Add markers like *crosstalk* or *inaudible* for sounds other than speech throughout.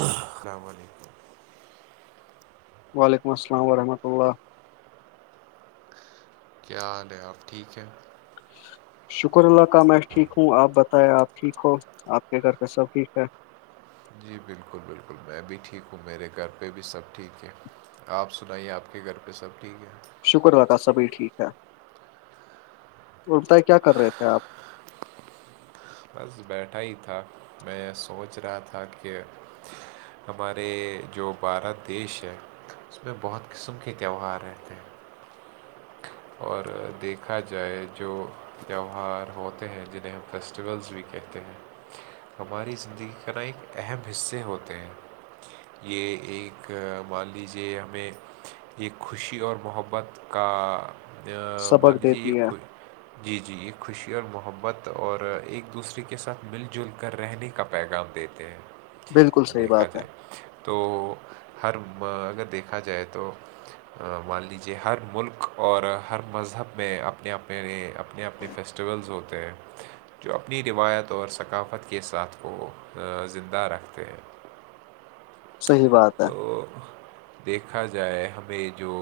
السلام علیکم *unintelligible* *inaudible* وعلیکم السلام ورحمۃ اللہ کیا حال ہے آپ ٹھیک ہیں شکر اللہ کا میں ٹھیک ہوں آپ بتائیں آپ ٹھیک ہو آپ کے گھر پہ سب ٹھیک ہے جی بالکل بالکل میں بھی ٹھیک ہوں میرے گھر پہ بھی سب ٹھیک ہے آپ سنائیے آپ کے گھر پہ سب ٹھیک ہے شکردادا سبھی ٹھیک ہے اور بتائی کیا کر رہے تھے آپ بس بیٹھا ہی تھا میں سوچ رہا تھا کہ ہمارے جو بھارت دیش ہے اس میں بہت قسم کے تہوار رہتےے اور دیکھا جائے جو تیوہار ہوتے ہیں جنہیں ہم فیسٹیولس بھی کہتے ہیں ہماری زندگی کے ن ایک اہم حصے ہوتے ہیں یہ ایک مان لیجیے ہمیں یہ خوشی اور محبت کا مان سبق لیجیے یہ دیتی ہے جی جی یہ خوشی اور محبت اور ایک دوسرے کے ساتھ مل جل گھر رہنے کا پیغام دیتے بالکل ہیں صحیح دیکھا بات ہے جائے تو ہر اگر دیکھا جائے تو مان لیجیے ہر ملک اور ہر مذہب میں اپنے اپنے اپنے اپنے فیسٹیولس ہوتے ہیں جو اپنی روایت اور ثقافت کے ساتھ وہ زندہ رکھتے ہیں صحیح بات تو ہے دیکھا جائے ہمیں جو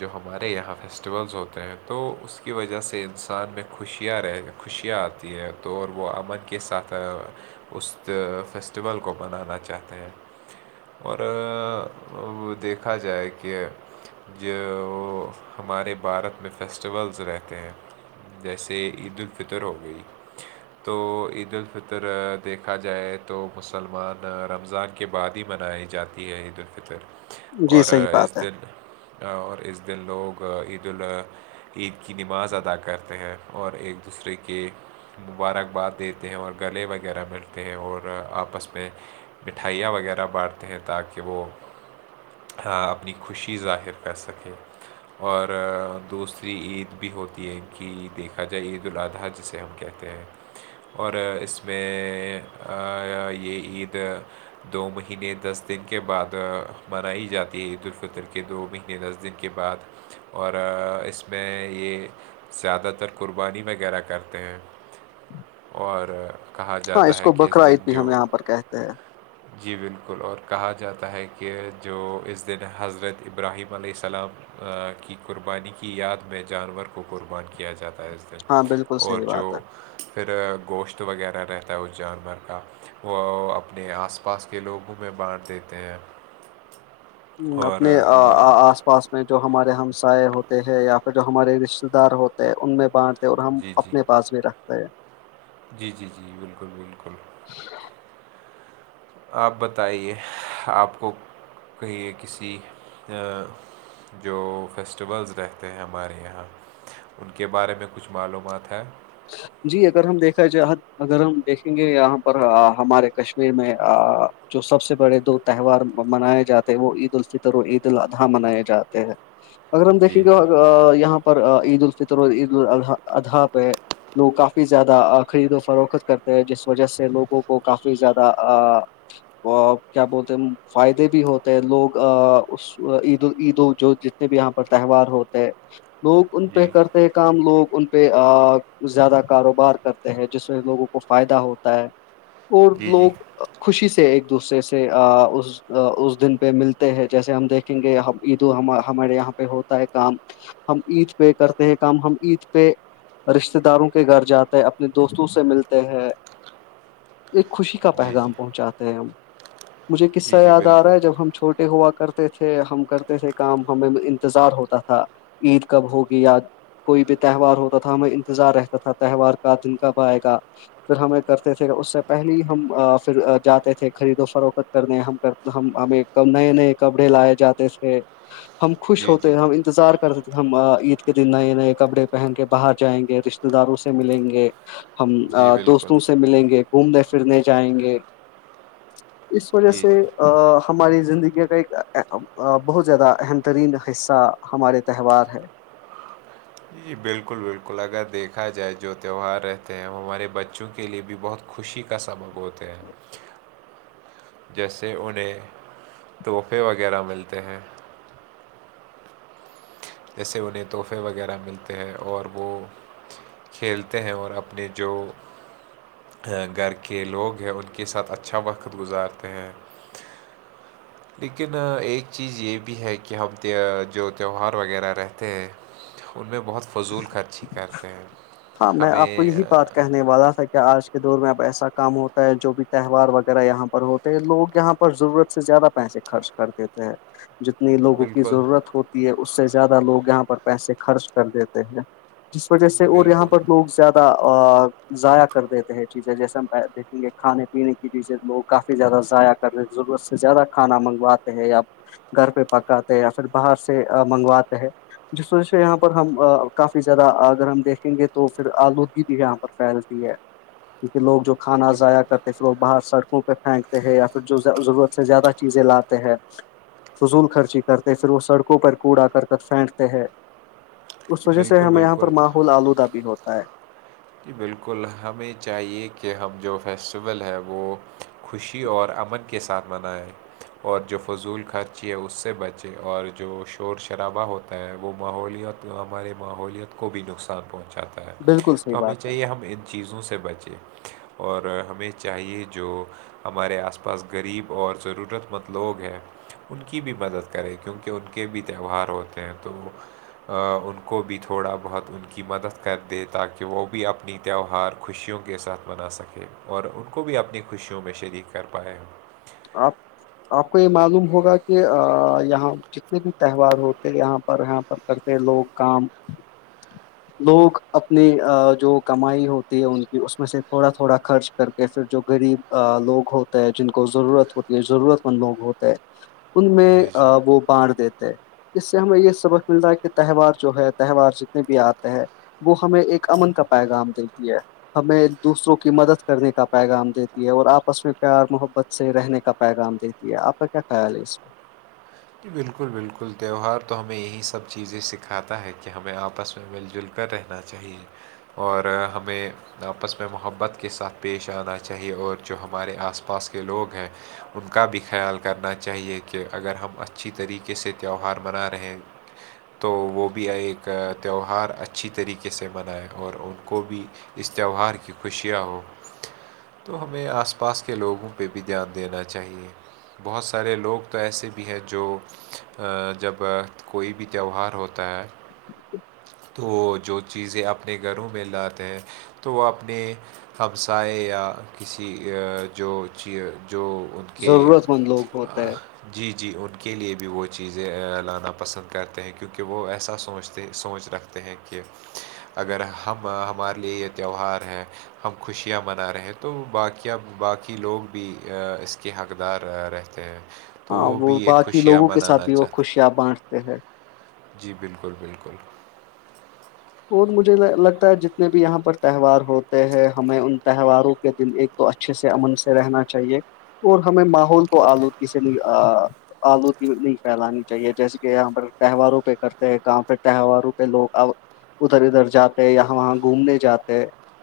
جو ہمارے یہاں فیسٹیولز ہوتے ہیں تو اس کی وجہ سے انسان میں خوشیاں رہ خوشیاں آتی ہیں تو وہ امن کے ساتھ اس فیسٹیول کو بنانا چاہتے ہیں اور دیکھا جائے کہ یہ ہمارے بھارت میں فیسٹیولز رہتے ہیں جیسے عید الفطر ہو گئی تو عید الفطر دیکھا جائے تو مسلمان رمضان کے بعد ہی منائی جاتی ہے عید فطر جی اور صحیح اس بات ہے دن اور اس دن لوگ عیدالضحی عید کی نماز ادا کرتے ہیں اور ایک دوسرے کے مبارکباد دیتے ہیں اور گلے وغیرہ ملتے ہیں اور آپس میں مٹھائیاں وغیرہ بانٹتے ہیں تاکہ وہ اپنی خوشی ظاہر کر سکے اور دوسری عید بھی ہوتی ہے کہ دیکھا جائے عید الادحہ جسے ہم کہتے ہیں اور اس میں یہ عید دو مہینے دس دن کے بعد منائی جاتی ہے عید الفطر کے دو مہینے دس دن کے بعد اور اس میں یہ زیادہ تر قربانی وغیرہ کرتے ہیں اور کہا ہاں جاتا ہے کو کہ اس بکرا عید دن بھی ہم جو یہاں پر کہتے ہیں جی بالکل اور کہا جاتا ہے کہ جو اس دن حضرت ابراہیم علیہ السلام کی قربانی کی یاد میں جانور کو قربان کیا جاتا ہے ہاں بالکل اور صحیح جو بات ہے پھر گوشت وغیرہ رہتا ہے اس جانور کا وہ اپنے آس پاس کے لوگوں میں بانٹ دیتے ہیں ہ اور اپنے ہمارا آس پاس جو ہمارے ہمسائے ہوتے ہیں یا پھر جو ہمارے رشتے دار ہوتے ہیں ان میں بانٹتے اور ہم جی جی اپنے پاس بھی رکھتا ہے جی جی جی بالکل بالکل ج *inaudible* آپ بتائیے آپ کو کہیے کسی جو فیسٹیولز رہتے ہیں ہمارے یہاں ان کے بارے میں کچھ معلومات ہیں جی اگر ہم دیکھا ج اگر ہم دیکھیں گے یہاں پر ہمارے کشمیر میں جو سب سے بڑے دو تہوار منائے جاتے ہیں وہ عید الفطر اور عید الاضحی منائے جاتے ہیں اگر ہم جی دیکھیں گے جی ا یہاں پر عید الفطر اور عید اضحی اضحا پہ لوگ کافی کافی زیادہ خرید و فروخت کرتے ہیں جس وجہ سے لوگوں کو کافی زیادہ کیا بولتے ہیں فائدے بھی ہوتے ہیں لوگ اس عیدید جو بھی یہاں پر تہوار ہوتے ہے لوگ ان پہ جی کرتے ہیں کام لوگ ان پہ زیادہ کاروبار کرتے ہیں جس میں لوگوں کو فائدہ ہوتا ہے اور جی جی لوگ خوشی سے ایک دوسرے سے اس دن پہ ملتے ہیں جیسے ہم دیکھیں گے عید ہمارے یہاں پہ ہوتا ہے کام ہم عید پہ کرتے ہیں کام ہم عید پہ رشتے رشتے داروں کے گھر جاتے ہیں اپنے دوستوں سے ملتے ہیں ایک خوشی کا جی پیغام جی پہنچاتے ہیں ہم مجھے قصہ جی جی یاد آ بالکل رہا ہے جب ہم چھوٹے ے ہوا کرتے تھے ہم کرتے تھے کام ہمیں انتظار ہوتا تھا عید کب ہوگی یا کوئی بھی تہوار ہوتا تھا ہم انتظار رہتا تھا تہوار کا دن کب آئے گا پھر ہمیں کرتے تھے اس سے پہلے ہی ہم پھر جاتے تھے خرید و فروخت کرنے ہم ہم ہمیں ک نئے نئے کپڑے لائے جاتے تھے ہم خوش جی جی ہوتے ہم انتظار کرتے تھے ہم عید کے دن نئے نئے کپڑے پہن کے باہر جائیں گے رشتتے داروں سے ملیں گے ہم جی بالکل دوستوں سے ملیں گے گھومنے پھرنے جائیں گے اس وجہ جی سے جی ہماری زندگی کا ایک بہت زیادہ اہم ترین حصہ ہمارے تہوار ہے *inaudible* جی بالکل بالکل اگر دیکھا جائے جو تہوہار رہتے ہیں وہ ہمارے بچوں کے لیے بھی بہت خوشی کا سبق ہوتے ہیں جیسے انہیں تحفے وغیرہ ملتے ہیں جیسے انہیں تحفے وغیرہ ملتے ہیں اور وہ کھیلتے ہیں اور اپنی جو گھر کے لوگ ہیں ان کے ساتھ اچھا وقت گزارتے ہیں لیکن ایک چیز یہ بھی ہے کہ ہم جو تہوار وغیرہ رہتے ہیں ان میں بہت فضول خرچی کرتے ہیں ہاں میں آپ کو ہمیں یہی بات کہنے والا تھا آج کے دور میں اب ایسا کام ہوتا ہے جو بھی تہوار وغیرہ یہاں پر ہوتے ہیں لوگ یہاں پر ضرورت سے زیادہ پیسے خرچ کر دیتے ہیں جتنی لوگوں کی بالکل ضرورت ہوتی ہے اس سے زیادہ لوگ یہاں پر پیسے خرچ کر دیتے ہیں جس وجہ جی سے اور یہاں بالکل پر لوگ زیادہ ا ضائع کر دیتے ہیں چیزیں جیسے ہم دیکھیں گے کھانے پینے کی چیزیں لوگ کافی زیادہ ضائع کر رہے ضرورت سے زیادہ کھانا منگواتے یا گھر پہ پکاتے ہیں یا پھر باہر سے منگواتے ہیں جس وجہ سے یہاں پر ہم کافی زیادہ اگر ہم دیکھیں گے تو پھر آلودگی بھی یہاں پر پھیلتی ہے کیونکہ لوگ جو کھانا جی ضائع کرتے ہیں پھر لوگ باہر سڑ کنہ پہ پھینکتے ہیں یا پھر جو ضرورت سے زیادہ چیزیں لاتے ہیں فضول خرچی کرتے پھر وہ سڑکوں پر کوڑا کر کر پھینکتے ہیں اس وجہ سے بالکل ہمیں یہاں پر بالکل ماحول آلودہ بھی ہوتا ہے جی بالکل ہمیں چاہیے کہ ہم جو فیسٹیول ہے وہ خوشی اور امن کے ساتھ منائ ہے اور جو فضول خرچی ہے اس سے بچے اور جو شور شرابہ ہوتا ہے وہ ماحوللیت ہمارے ماحوللیت کو بھی نقصان پہنچاتا ہے بالکل صحیح تو ہمیں بات ہے چاہیے ہم ان چیزوں سے بچیں اور ہمیں چاہیے جو ہمارے آس پاس غریب اور ضرورت مند لوگ ہیں ان کی بھی مدد کرے کیونکہ ان کے بھی تہوار ہوتے ہیں تو ان کو بھی تھوڑا بہت ان کی مدد کر دے تاکہ کہ وہ بھی اپنی تہوہار خوشیوں کے ساتھ منا سکے اور ان کو بھی اپنی خوشیوں میں شریک کر پائے ہیں آپ آپ کو یہ معلوم ہوگا کہ یہاں جتنے بھی تہوار ہوتے یہاں پر یہاں پر کرتے لوگ کام لوگ اپنی جو کمائی ہوتی ہے ان کی اس میں سے تھوڑا تھوڑا خرچ کر کے پھر جو غریب لوگ ہوتے جن کو ضرورت ہوتی ہے ضرورت مند لوگ ہوتے ہیں ان میں جی جی وہ بڑ دیتے ہیں اس سے ہمیں یہ سبق ملتا ہے کہ تہوار جو ہے تہوار جتنے بھی آتے ہیں ہے وہ ہمیں ایک امن کا پیغام دیتی ہے ہمیں دوسروں کی مدد کرنے کا پیغام دیتی ہے اور آپس میں پیار محبت سے رہنے کا پیغام دیتی ہے آپ کا کیا خیال ہے اس پہ ی بالکل بالکل تیہوار تو ہمیں یہی سب چیزیں سکھاتا ہے کہ ہمیں آپس میں مل جل کر رہنا چاہیے اور ہمیں آپس میں محبت کے ساتھ پیش آنا چاہیے اور جو ہمارے آس پاس کے لوگ ہیں ان کا بھی خیال کرنا چاہیے کہ اگر ہم اچھی طریقے سے تہوہار منا رہے ہیں تو وہ بھی ایک تیوہار اچھی طریقے سے منائےیں اور ان کو بھی اس تہوہار کی خوشیاں ہ تو ہمیں آس پاس کے لوگوں پہ بھی دھیان دینا چاہیے بہت سارے لوگ تو ایسے بھی ہیں جو جب کوئی بھی تہوار ہوتا ہے تو وہ جو چیزیں اپنے گھروں میں لاتے ہیں تو وہ اپنے ہمسائے یا کسی جو چ جو کے ضرورت مند لوگ ہوتے ہیں جی جی ان کے لیے بھی وہ چیزیں لانا پسند کرتے ہیں کیونکہ وہ ایسا سوچتے سوچ رکھتے ہیں کہ اگر ہم ہمارے لیے یہ تہوار ہے ہم خوشیاں منا رہے ہیں تو باقیا باقی لوگ بھی اس کے حقدار رہتے کہ ہاں وہ باقی لوگوں کے ساتھ بھی وہ ہیں۔ خوشیاں بانٹتے ہیں جی بالکل بالکل اور مجھے لگتا ہے جتنے بھی یہاں پر تہوار ہوتے ہیں ہمیں ان تہواروں کے دن ایک تو اچھے سے امن سے رہنا چاہیے اور ہمیں ماحول کو آلودگی سے آلودگی نہیں پھیلانی چاہیے جیسے کہاں تہواروں پہ کرتے ہیں کہاں پھر تہواروں پہ لوگ ادھر ادھر جاتے اں وہاں گھومنے جاتے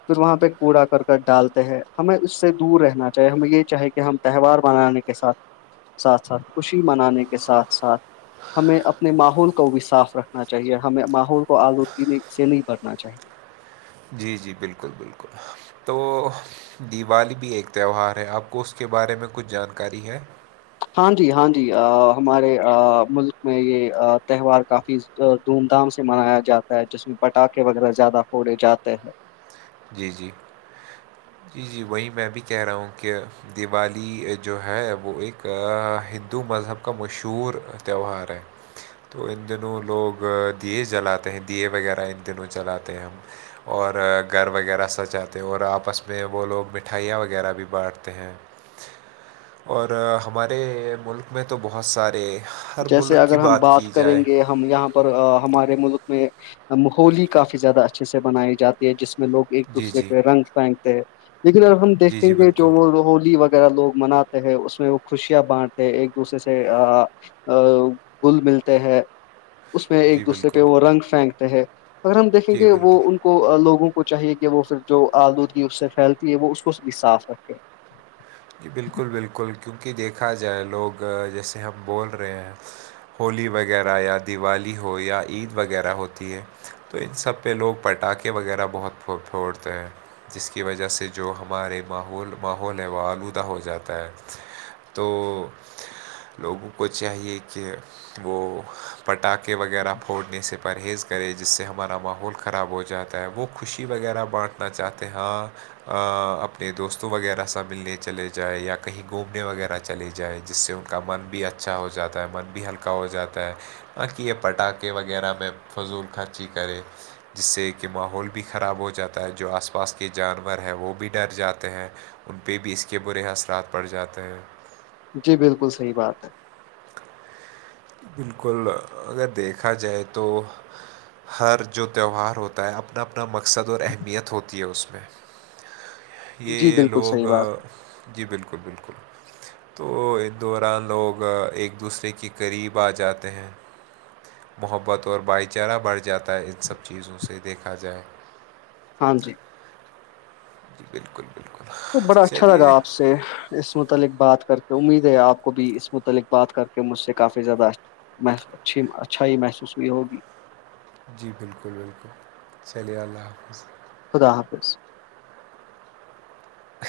پھر وہاں پہ کوڑا کرک ڈالتے ہیں ہمیں اس سے دور رہنا چاہیے ہمیں یہ چاہے کہ ہم تہوار منانے کے ساتھ ساتھ ساتھ خوشی منانے کے ساتھ ساتھ ہمیں اپنے ماحول کو بھی صاف رکھنا چاہیے ہمیں ماحول کو آلود سے نہیں بڑنا چاہیے جی جی بالکل بالکل تو دیوالی بھی ایک تہوار ہے آپ کو اس کے بارے میں کچھ جانکاری ہے ہاں جی ہاں جی ہمارے ملک میں یہ تہوار کافی دھوم دھام سے منایا جاتا ہے جس میں پٹاخے وغیرہ زیادہ پھڑے جاتے ہیں جی جی جی جی وہیں میں بھی کہہ رہا ہوں کہ دیوالی جو ہے وہ ایک ہندو مذہب کا مشہور تہوار ہے تو ان دنوں لوگ دیے جلاتے ہیں دیے وغیرہ ان دنوں جلاتے ہیں ہم اور گھر وغیرہ سچاتے ہیں اور آپس میں وہ لوگ مٹھائیاں وغیرہ بھی بانٹتے ہیں اور ہمارے ملک میں تو بہت سارے ہر جیسے ملک کی اگر ہم بات کی کریں جائے گے ہم یہاں پر ہمارے ملک میں ہولی کافی زیادہ اچھے سے منائی جاتی ہے جس میں لوگ ایک جی دوسرے جی کے رنگ پھینگتے ہیں لیکن اگر ہم جی دیکھیں جی گے بالکل جو وہ روہولی وہ ویرہ لوگ مناتے ہیں اس میں وہ خوشیاں بانٹتے ہیں ایک دوسرے سے گل ملتے ہے اس میں جی ایک دوسرے بالکل پہ وہ رنگ پھینکتے ہیں اگر ہم دیکھیں جی گے وہ بالکل ان کو لوگوں کو چاہیے کہ وہ پھر جو آلودگی اس سے پھیلتی ہے وہ اس کو بھی صاف رکھے جی بالکل بالکل کیونکہ دیکھا جائے لوگ جیسے ہم بول رہے ہیں ہولی وغیرہ یا دیوالی ہو یا عید وغیرہ ہوتی ہے تو ان سب پہ لوگ پٹاخے وغیرہ بہت پھ پھوڑتے ہیں جس کی وجہ سے جو ہمارے ماول ماحول ہے وہل خد ہو جاتا ہے تو لوگوں کو چاہیے کہ وہ پٹاخے وغیرہ پھوڑنے سے پرہیز کرے جس سے ہمارا ماحول خراب ہو جاتا وہ خوشی وغیرہ بانٹنا چاہتے ہ اپنے دوستوں وغیرہ سا ملنے چلے جائے یا کہیں گھومنے وغیرہ چلے جائیں جس سے ان کا من بھی اچھا ہو جاتا ہے من بھی ہلکا پکا ہو جاتا ہے باقی یہ پٹاخے وغیرہ میں فضول خرچی کرے جس سے کہ ماحول بھی خراب ہو جاتا ہے جو آس پاس کے جانور ہیں وہ بھی ڈر جاتے ہیں ان پہ بھی اس کے برے اثرات پڑ جاتے ہیں جی بالکل صحیح بات ہے بالکل اگر دیکھا جائے تو ہر جو تہوار ہوتا ہے اپنا اپنا مقصد اور اہمیت ہوتی ہے اس میں جی یہ بالکل لوگ صحیح بات جی بالکل بالکل تو اس دوران لوگ ایک دوسرے کی غریب آ جاتے ہیں محبت اور بھائی چارہ بڑھ جاتا ہے ان سب چیزوں سے دیکھا جائے ہاں جی بالکل بالکل تو بڑا اچھا لگا چلیے آپ سے اس متعلق بات کر کے امید ہے آپ کو بھی اس متعلق بات کر کے مجھ سے کافی زیادہ ح اچھی اچھائی محسوس ہوئی ہوگی جی بالکل بالکل چلیے اللہ حافظ خدا حافظ اچ